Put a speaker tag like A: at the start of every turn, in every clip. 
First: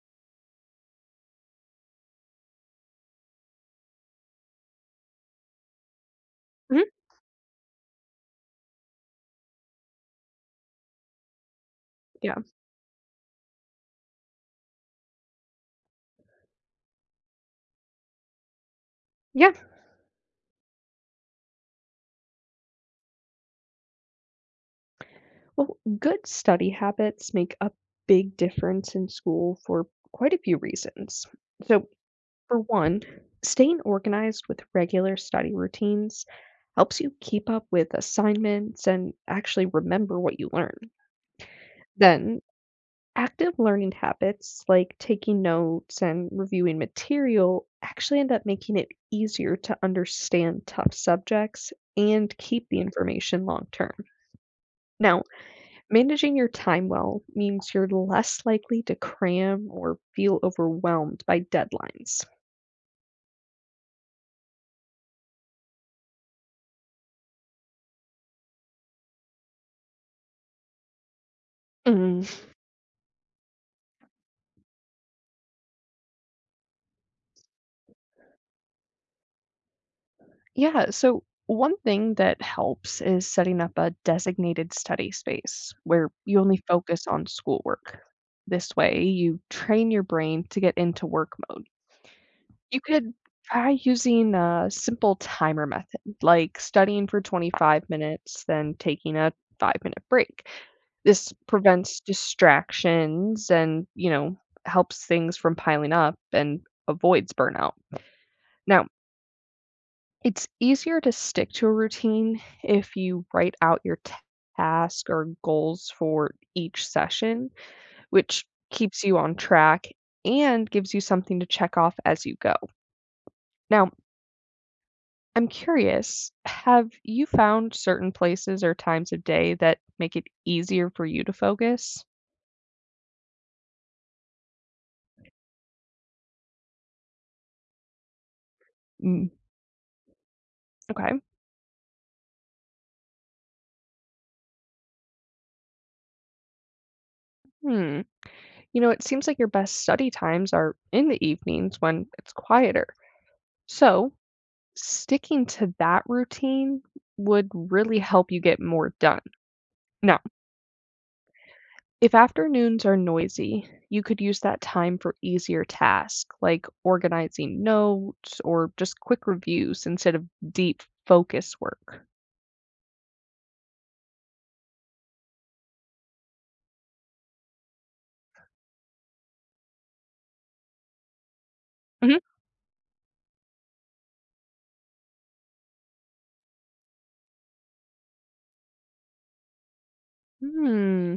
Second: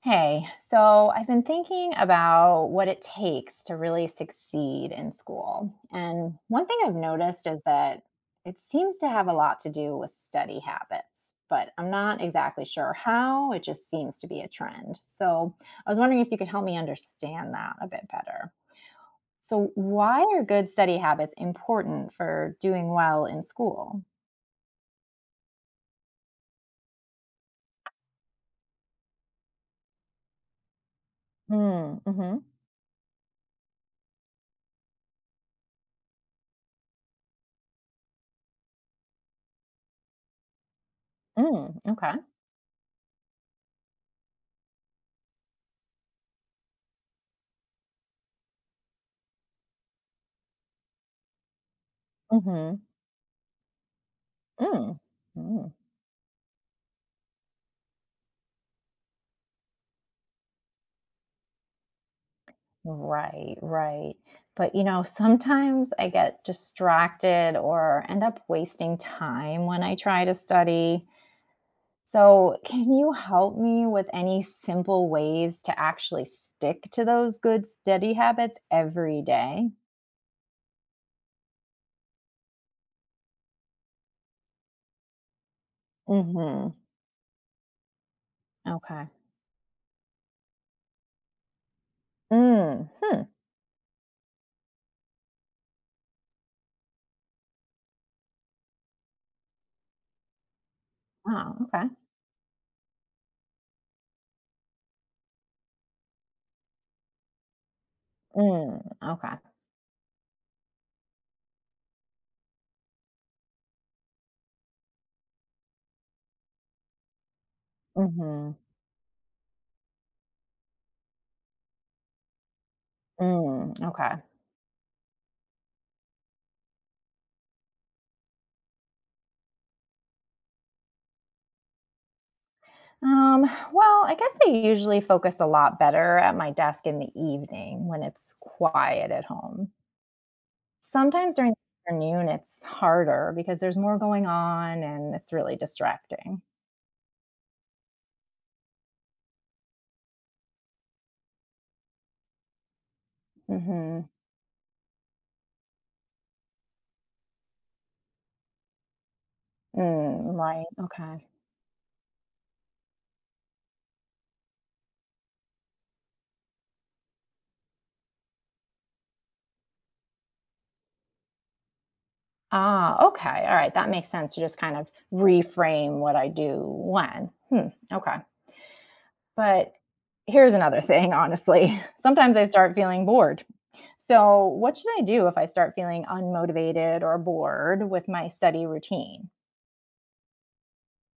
A: Hey, so I've been thinking about what it takes to really succeed in school. And one thing
B: Mhm,
A: I've noticed is that it seems to have a lot to do with study habits, but I'm not
B: yeah.
A: exactly sure how. It just seems to be a trend. So I was wondering if you could help me understand that a bit better.
B: Yeah,
A: So, why are good study habits important for doing well in school?
B: well, good study habits make a big difference in school for quite a few reasons. So,
A: Mm, mm-hmm.
B: for one, staying organized with regular study routines helps you keep up with assignments and actually remember what you learn.
A: Mm, okay.
B: Then, active learning habits like taking notes and reviewing material actually end up making it easier to understand tough subjects and keep
A: Mm-hmm.
B: the information long term.
A: Mm.
B: Now,
A: Mm.
B: managing your time well means you're less likely to cram or feel overwhelmed by deadlines.
A: Right, right. But sometimes I get distracted or end up wasting time when I try to study.
B: Mm.
A: So, can you help me with any simple ways to actually stick to those good study habits every day?
B: Yeah, so one thing that helps is setting up a designated study space where you only
A: Mm-hmm.
B: focus on schoolwork. This way,
A: Okay.
B: you train your brain to get into work mode. You
A: Mm.
B: could
A: Hmm.
B: try using a simple timer method, like studying for 25 minutes, then taking a 5-minute break. This
A: Oh, okay.
B: prevents distractions and, helps things from piling up and avoids burnout.
A: Mm.
B: Now,
A: Okay.
B: it's easier to stick to a routine if you write out your task or goals for each session, which
A: Mm-hmm.
B: keeps you on track and gives you something to check off as you go.
A: Mm.
B: Now,
A: Okay.
B: I'm curious, have you found certain places or times of day that make it easier for you to focus?
A: Um, well, I guess I usually focus a lot better at my desk in the evening when it's quiet at
B: Mm.
A: home.
B: Okay.
A: Sometimes during the afternoon, it's harder because there's more going on and it's really distracting.
B: Hmm. You know, it seems like your best study times are in the evenings when it's quieter.
A: Hmm.
B: So, sticking to that routine would really help you get more done. Now,
A: Mm, right. Okay.
B: if afternoons are noisy, you could use that time for easier tasks like organizing notes or just quick reviews instead of deep focus work.
A: Ah, okay. All right. That makes sense, to just kind of reframe what I do when. Hmm. Okay. But here's another thing, honestly. Sometimes I start feeling bored. So, what should I do if I start feeling unmotivated or bored with my study routine?
B: Hmm.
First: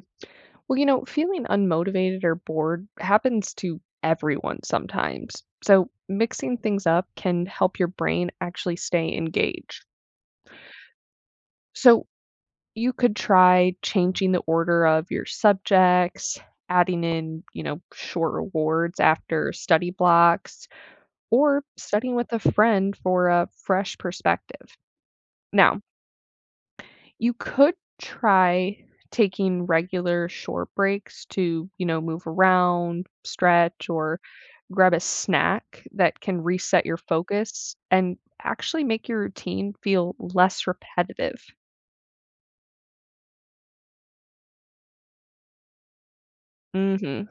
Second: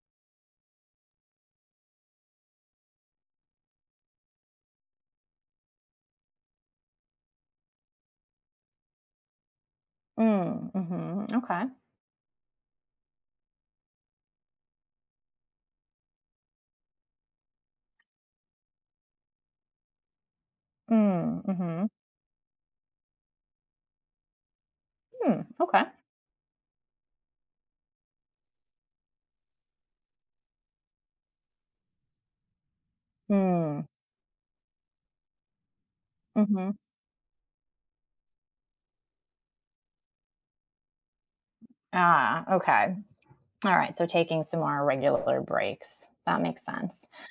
B: Well, feeling unmotivated or bored happens to everyone sometimes. So, mixing things up can help your brain actually stay engaged.
A: Mm, mm-hmm, okay.
B: So, you could try changing the order of your subjects, adding in, short rewards after study blocks,
A: Mm,
B: or
A: mm-hmm,
B: studying with a friend for a fresh perspective.
A: mm,
B: Now,
A: okay.
B: you could try taking regular short breaks to, move around,
A: Mm,
B: stretch, or grab a snack that can
A: mm-hmm.
B: reset your focus and actually make your routine feel less repetitive.
A: Ah, okay. All right. So, taking some more regular breaks. That makes sense.
B: Mhm.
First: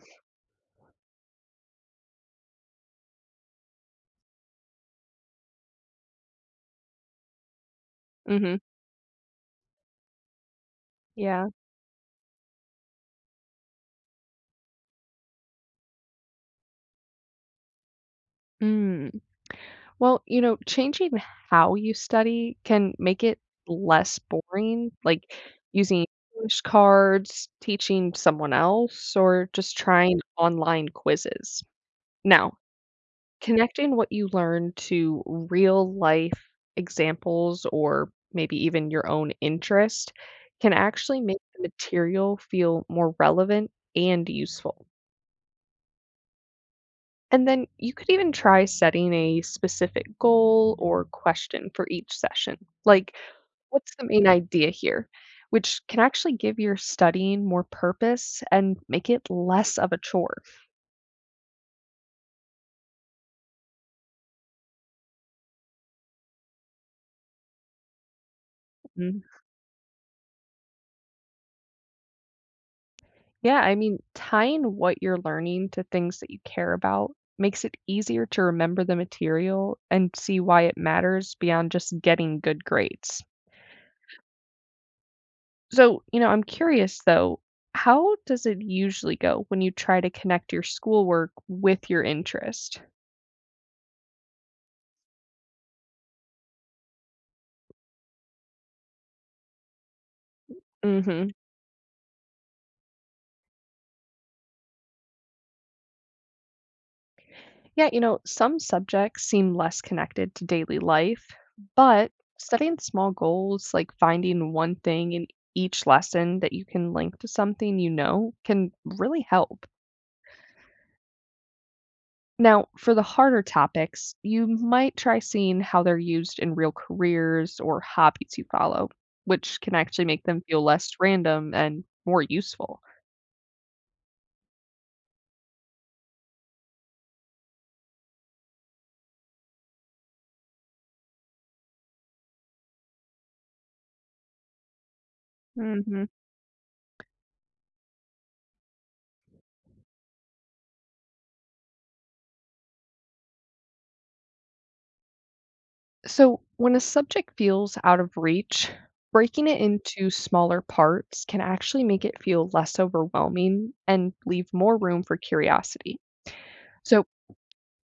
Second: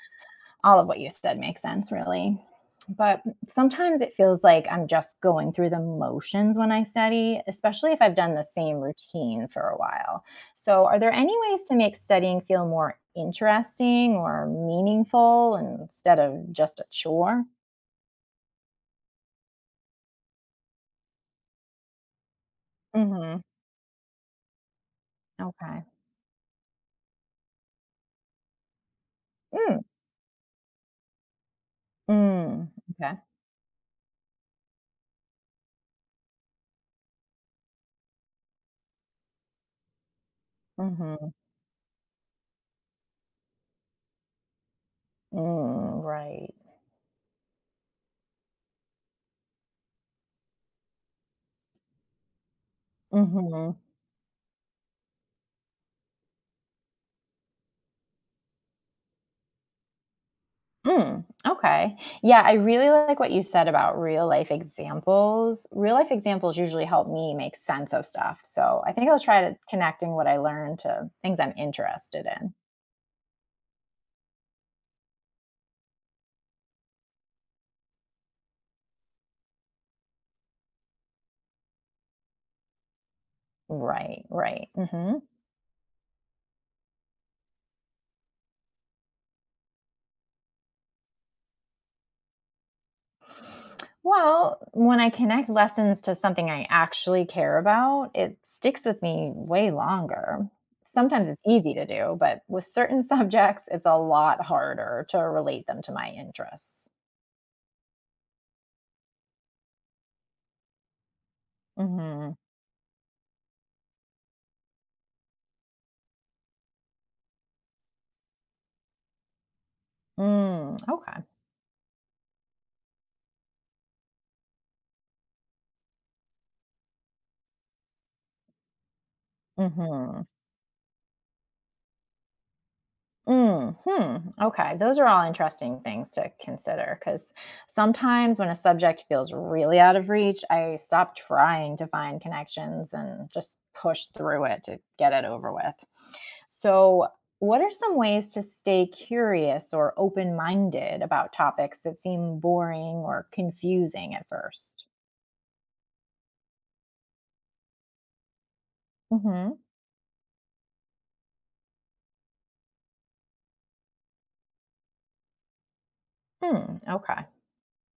A: All of what you said makes sense, really. But sometimes it feels like I'm just going through the motions when I study, especially if I've done the
B: Mhm.
A: same routine for a while. So, are there any
B: Yeah.
A: ways to make studying feel more interesting or meaningful instead of just a chore?
B: Mm. Well, changing how you study can make it
A: Mm-hmm.
B: less boring, like
A: Okay.
B: using flashcards, teaching someone else, or just
A: Mm,
B: trying online quizzes. Now,
A: mm, okay.
B: connecting what you learn to real life examples or maybe even your own interest can actually
A: Mm-hmm.
B: make the material feel more relevant and useful.
A: Mm, right.
B: And then you could even try setting a specific goal or question for each session. Like,
A: Mm-hmm.
B: what's the main idea here? Which can actually give your studying more purpose and make it less of a chore.
A: Mm, okay. Yeah, I really like what you said about real life examples. Real life examples usually help me make sense of stuff. So I think I'll try to connecting what I learned to things I'm interested in.
B: Yeah, I mean, tying what you're learning to things that you care about makes it easier to remember the material and see why it matters beyond just getting good grades.
A: Right, right. Hmm.
B: So, I'm curious though, how does it usually go when you try to connect your schoolwork with your interest?
A: Well, when I connect lessons to something I actually care about, it sticks with me way longer. Sometimes
B: Hmm.
A: it's easy to do, but with certain subjects, it's a lot harder to relate them to my interests.
B: Yeah, some subjects seem less connected to daily life, but
A: Hmm.
B: setting small goals, like finding one thing in each lesson that you can link to something you know, can really help.
A: Mm, okay.
B: Now, for the harder topics, you might try seeing how they're used in real careers or hobbies you follow, which can actually make
A: Mhm.
B: them feel less random and more useful.
A: Mm, hmm, okay, those are all interesting things to consider. Because sometimes when a subject feels really out of reach, I stop trying to find connections and just push through it to get it over with.
B: Hmm.
A: So, what are some ways to stay curious or open-minded about topics that seem boring or confusing at first?
B: So, when a subject feels out of reach, breaking
A: Mhm.
B: it into smaller parts can actually make it feel less overwhelming and leave more room for curiosity.
A: Hmm,
B: So,
A: okay.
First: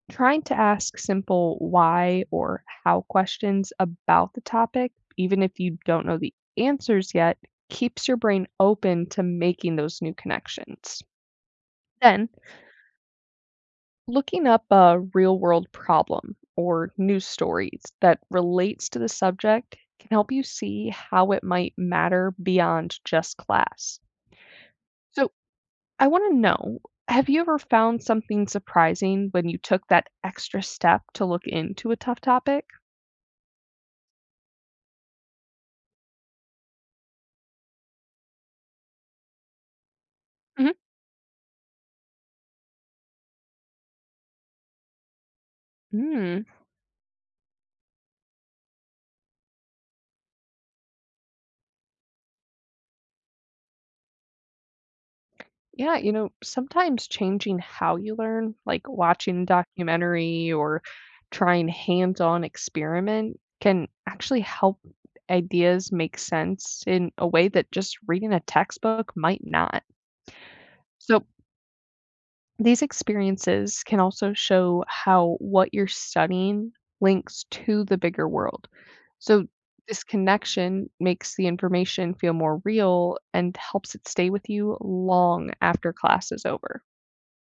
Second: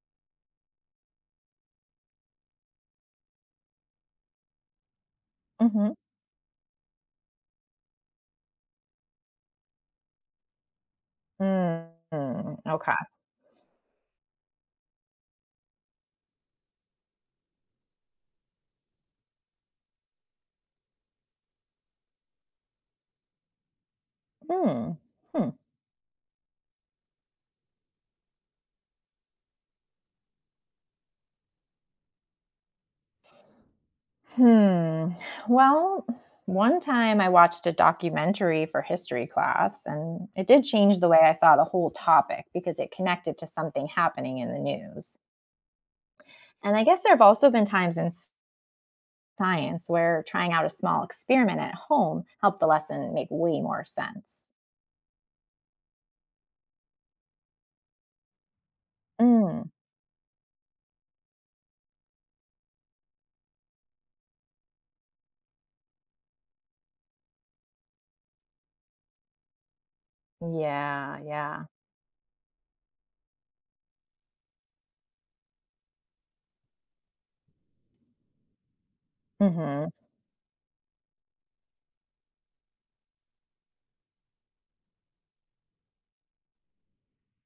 B: trying to ask simple why or how questions about the topic, even if you
A: Mhm.
B: don't know the answers yet, keeps your brain open to making those new connections.
A: Mm,
B: Then,
A: mm, okay.
B: looking up a real world problem or news stories that relates to the subject can help you see how it might matter beyond just class.
A: Mm.
B: So,
A: Hmm.
B: I want to know, have you ever found something surprising when you took that extra step to look into a tough topic?
A: Hmm. Well, one time I watched a documentary for history class, and it did
B: Mhm.
A: change the way I saw the whole topic because it connected to something happening in the news.
B: Hmm.
A: And I guess there have also been times in science where trying out a small experiment at home helped the lesson make way more sense.
B: Yeah, sometimes changing how you learn, like watching a
A: Mm.
B: documentary or trying hands-on experiment, can actually help ideas make sense in a way that just reading a textbook might not.
A: Yeah,
B: So,
A: yeah.
B: these experiences can also show how what you're studying links to the bigger world. So,
A: Hmm.
B: this connection makes the information feel more real and helps it stay with you long after class is over.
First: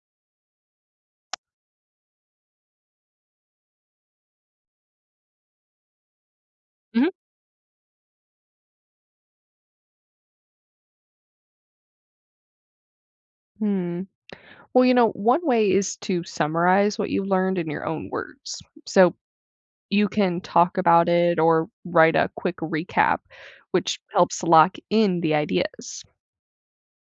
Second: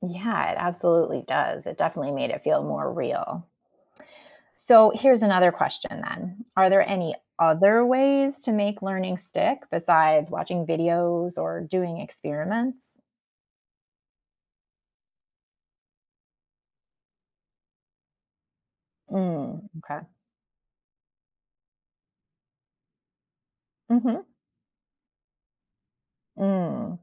A: Yeah, it absolutely does. It definitely made it feel more real. So here's another question then. Are there
B: Mhm.
A: any other ways to make learning stick besides watching videos or doing experiments?
B: Hmm. Well, one way is to summarize what you learned in your own words. So
A: Mm, okay.
B: you can talk about it or write a quick recap, which
A: Mm-hmm.
B: helps lock in the ideas.
A: Mm.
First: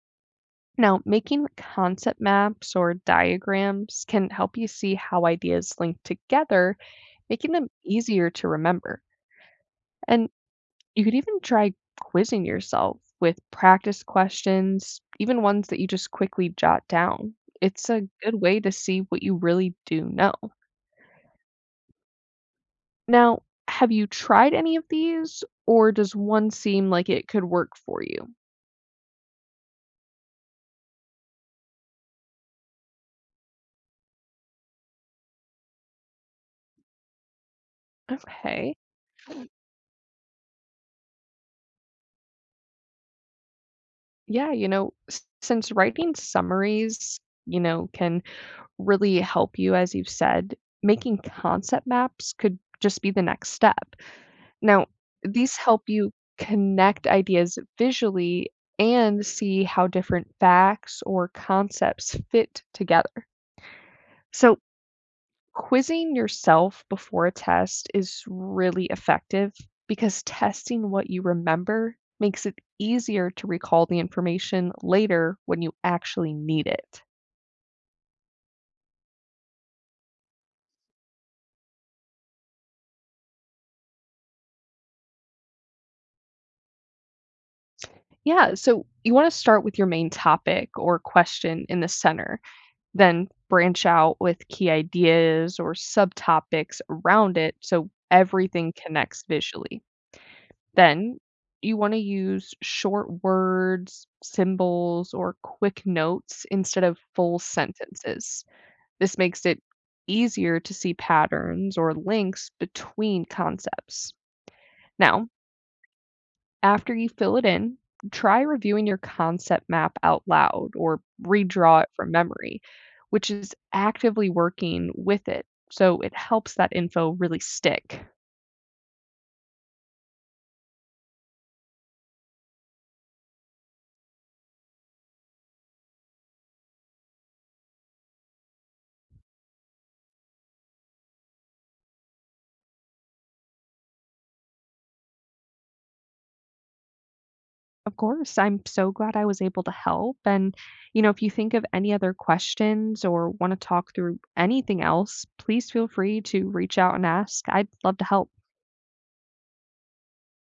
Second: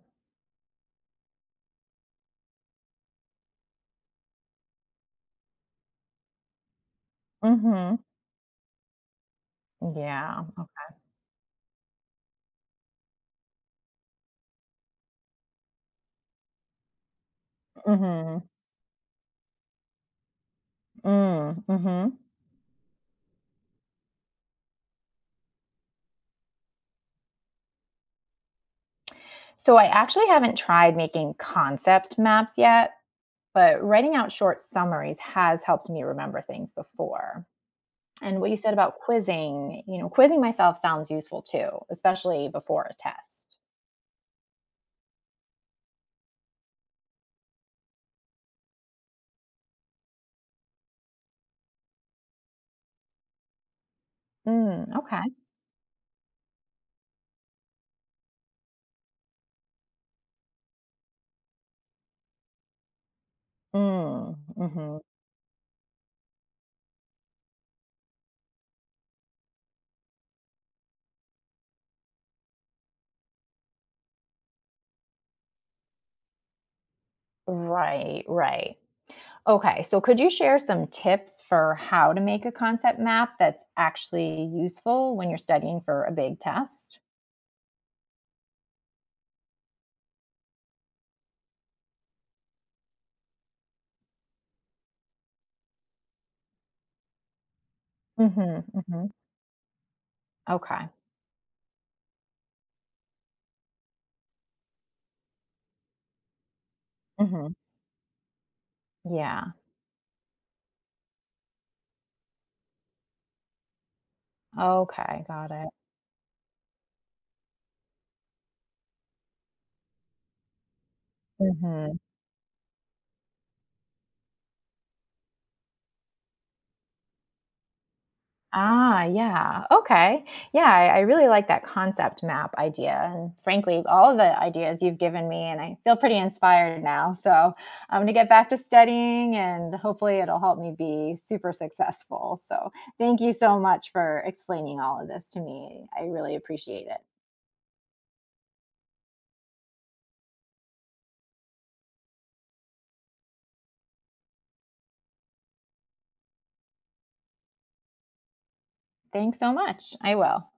B: Now, making concept maps or diagrams can help you see how ideas link together, making them
A: Mm-hmm.
B: easier to remember. And
A: Yeah. Okay.
B: you could even try quizzing yourself with practice questions, even ones that you just quickly jot down. It's a good
A: Mm-hmm.
B: way to see what you really do know.
A: Mm. Mm-hmm.
B: Now, have you tried any of these, or does one seem like it could work for you?
A: So I actually haven't tried making concept maps yet, but writing out short summaries has helped me remember things before. And what you said
B: Okay.
A: about quizzing myself sounds useful too, especially before a test.
B: Yeah, since writing summaries, can really help you, as you've said, making concept maps could just be the next step. Now,
A: Mm, okay.
B: these help you connect ideas visually and see how different facts or concepts fit together.
A: Mm,
B: So,
A: mhm.
B: quizzing yourself before a test is really effective because testing what you remember makes it easier to recall the information later when you actually need it.
A: Right, right. Okay, so could you share some tips for how to make a concept map that's actually useful when you're studying for a big test?
B: Yeah, so you want to start with your main topic or question in the center, then branch out with key ideas or subtopics around it so
A: Mhm,
B: everything
A: mhm.
B: connects visually.
A: Okay.
B: Then you want to use short words, symbols, or quick notes instead of full
A: Mhm.
B: sentences. This makes
A: Yeah.
B: it easier to see patterns or links between concepts.
A: Okay,
B: Now,
A: got it.
B: after you fill it in, try reviewing your concept map out loud or redraw it
A: Mhm.
B: from memory, which is actively working with it. So it helps that info really stick.
A: Ah, yeah. Okay. Yeah, I really like that concept map idea. And frankly, all of the ideas you've given me, and I feel pretty inspired now. So I'm going to get back to studying and hopefully it'll help me be super successful. So thank you so much for explaining all of this to me. I really appreciate it.
B: Of course, I'm so glad I was able to help. And, if you think of any other questions or want to talk through anything else, please feel free to reach out and ask. I'd love to help.
A: Thanks so much. I will.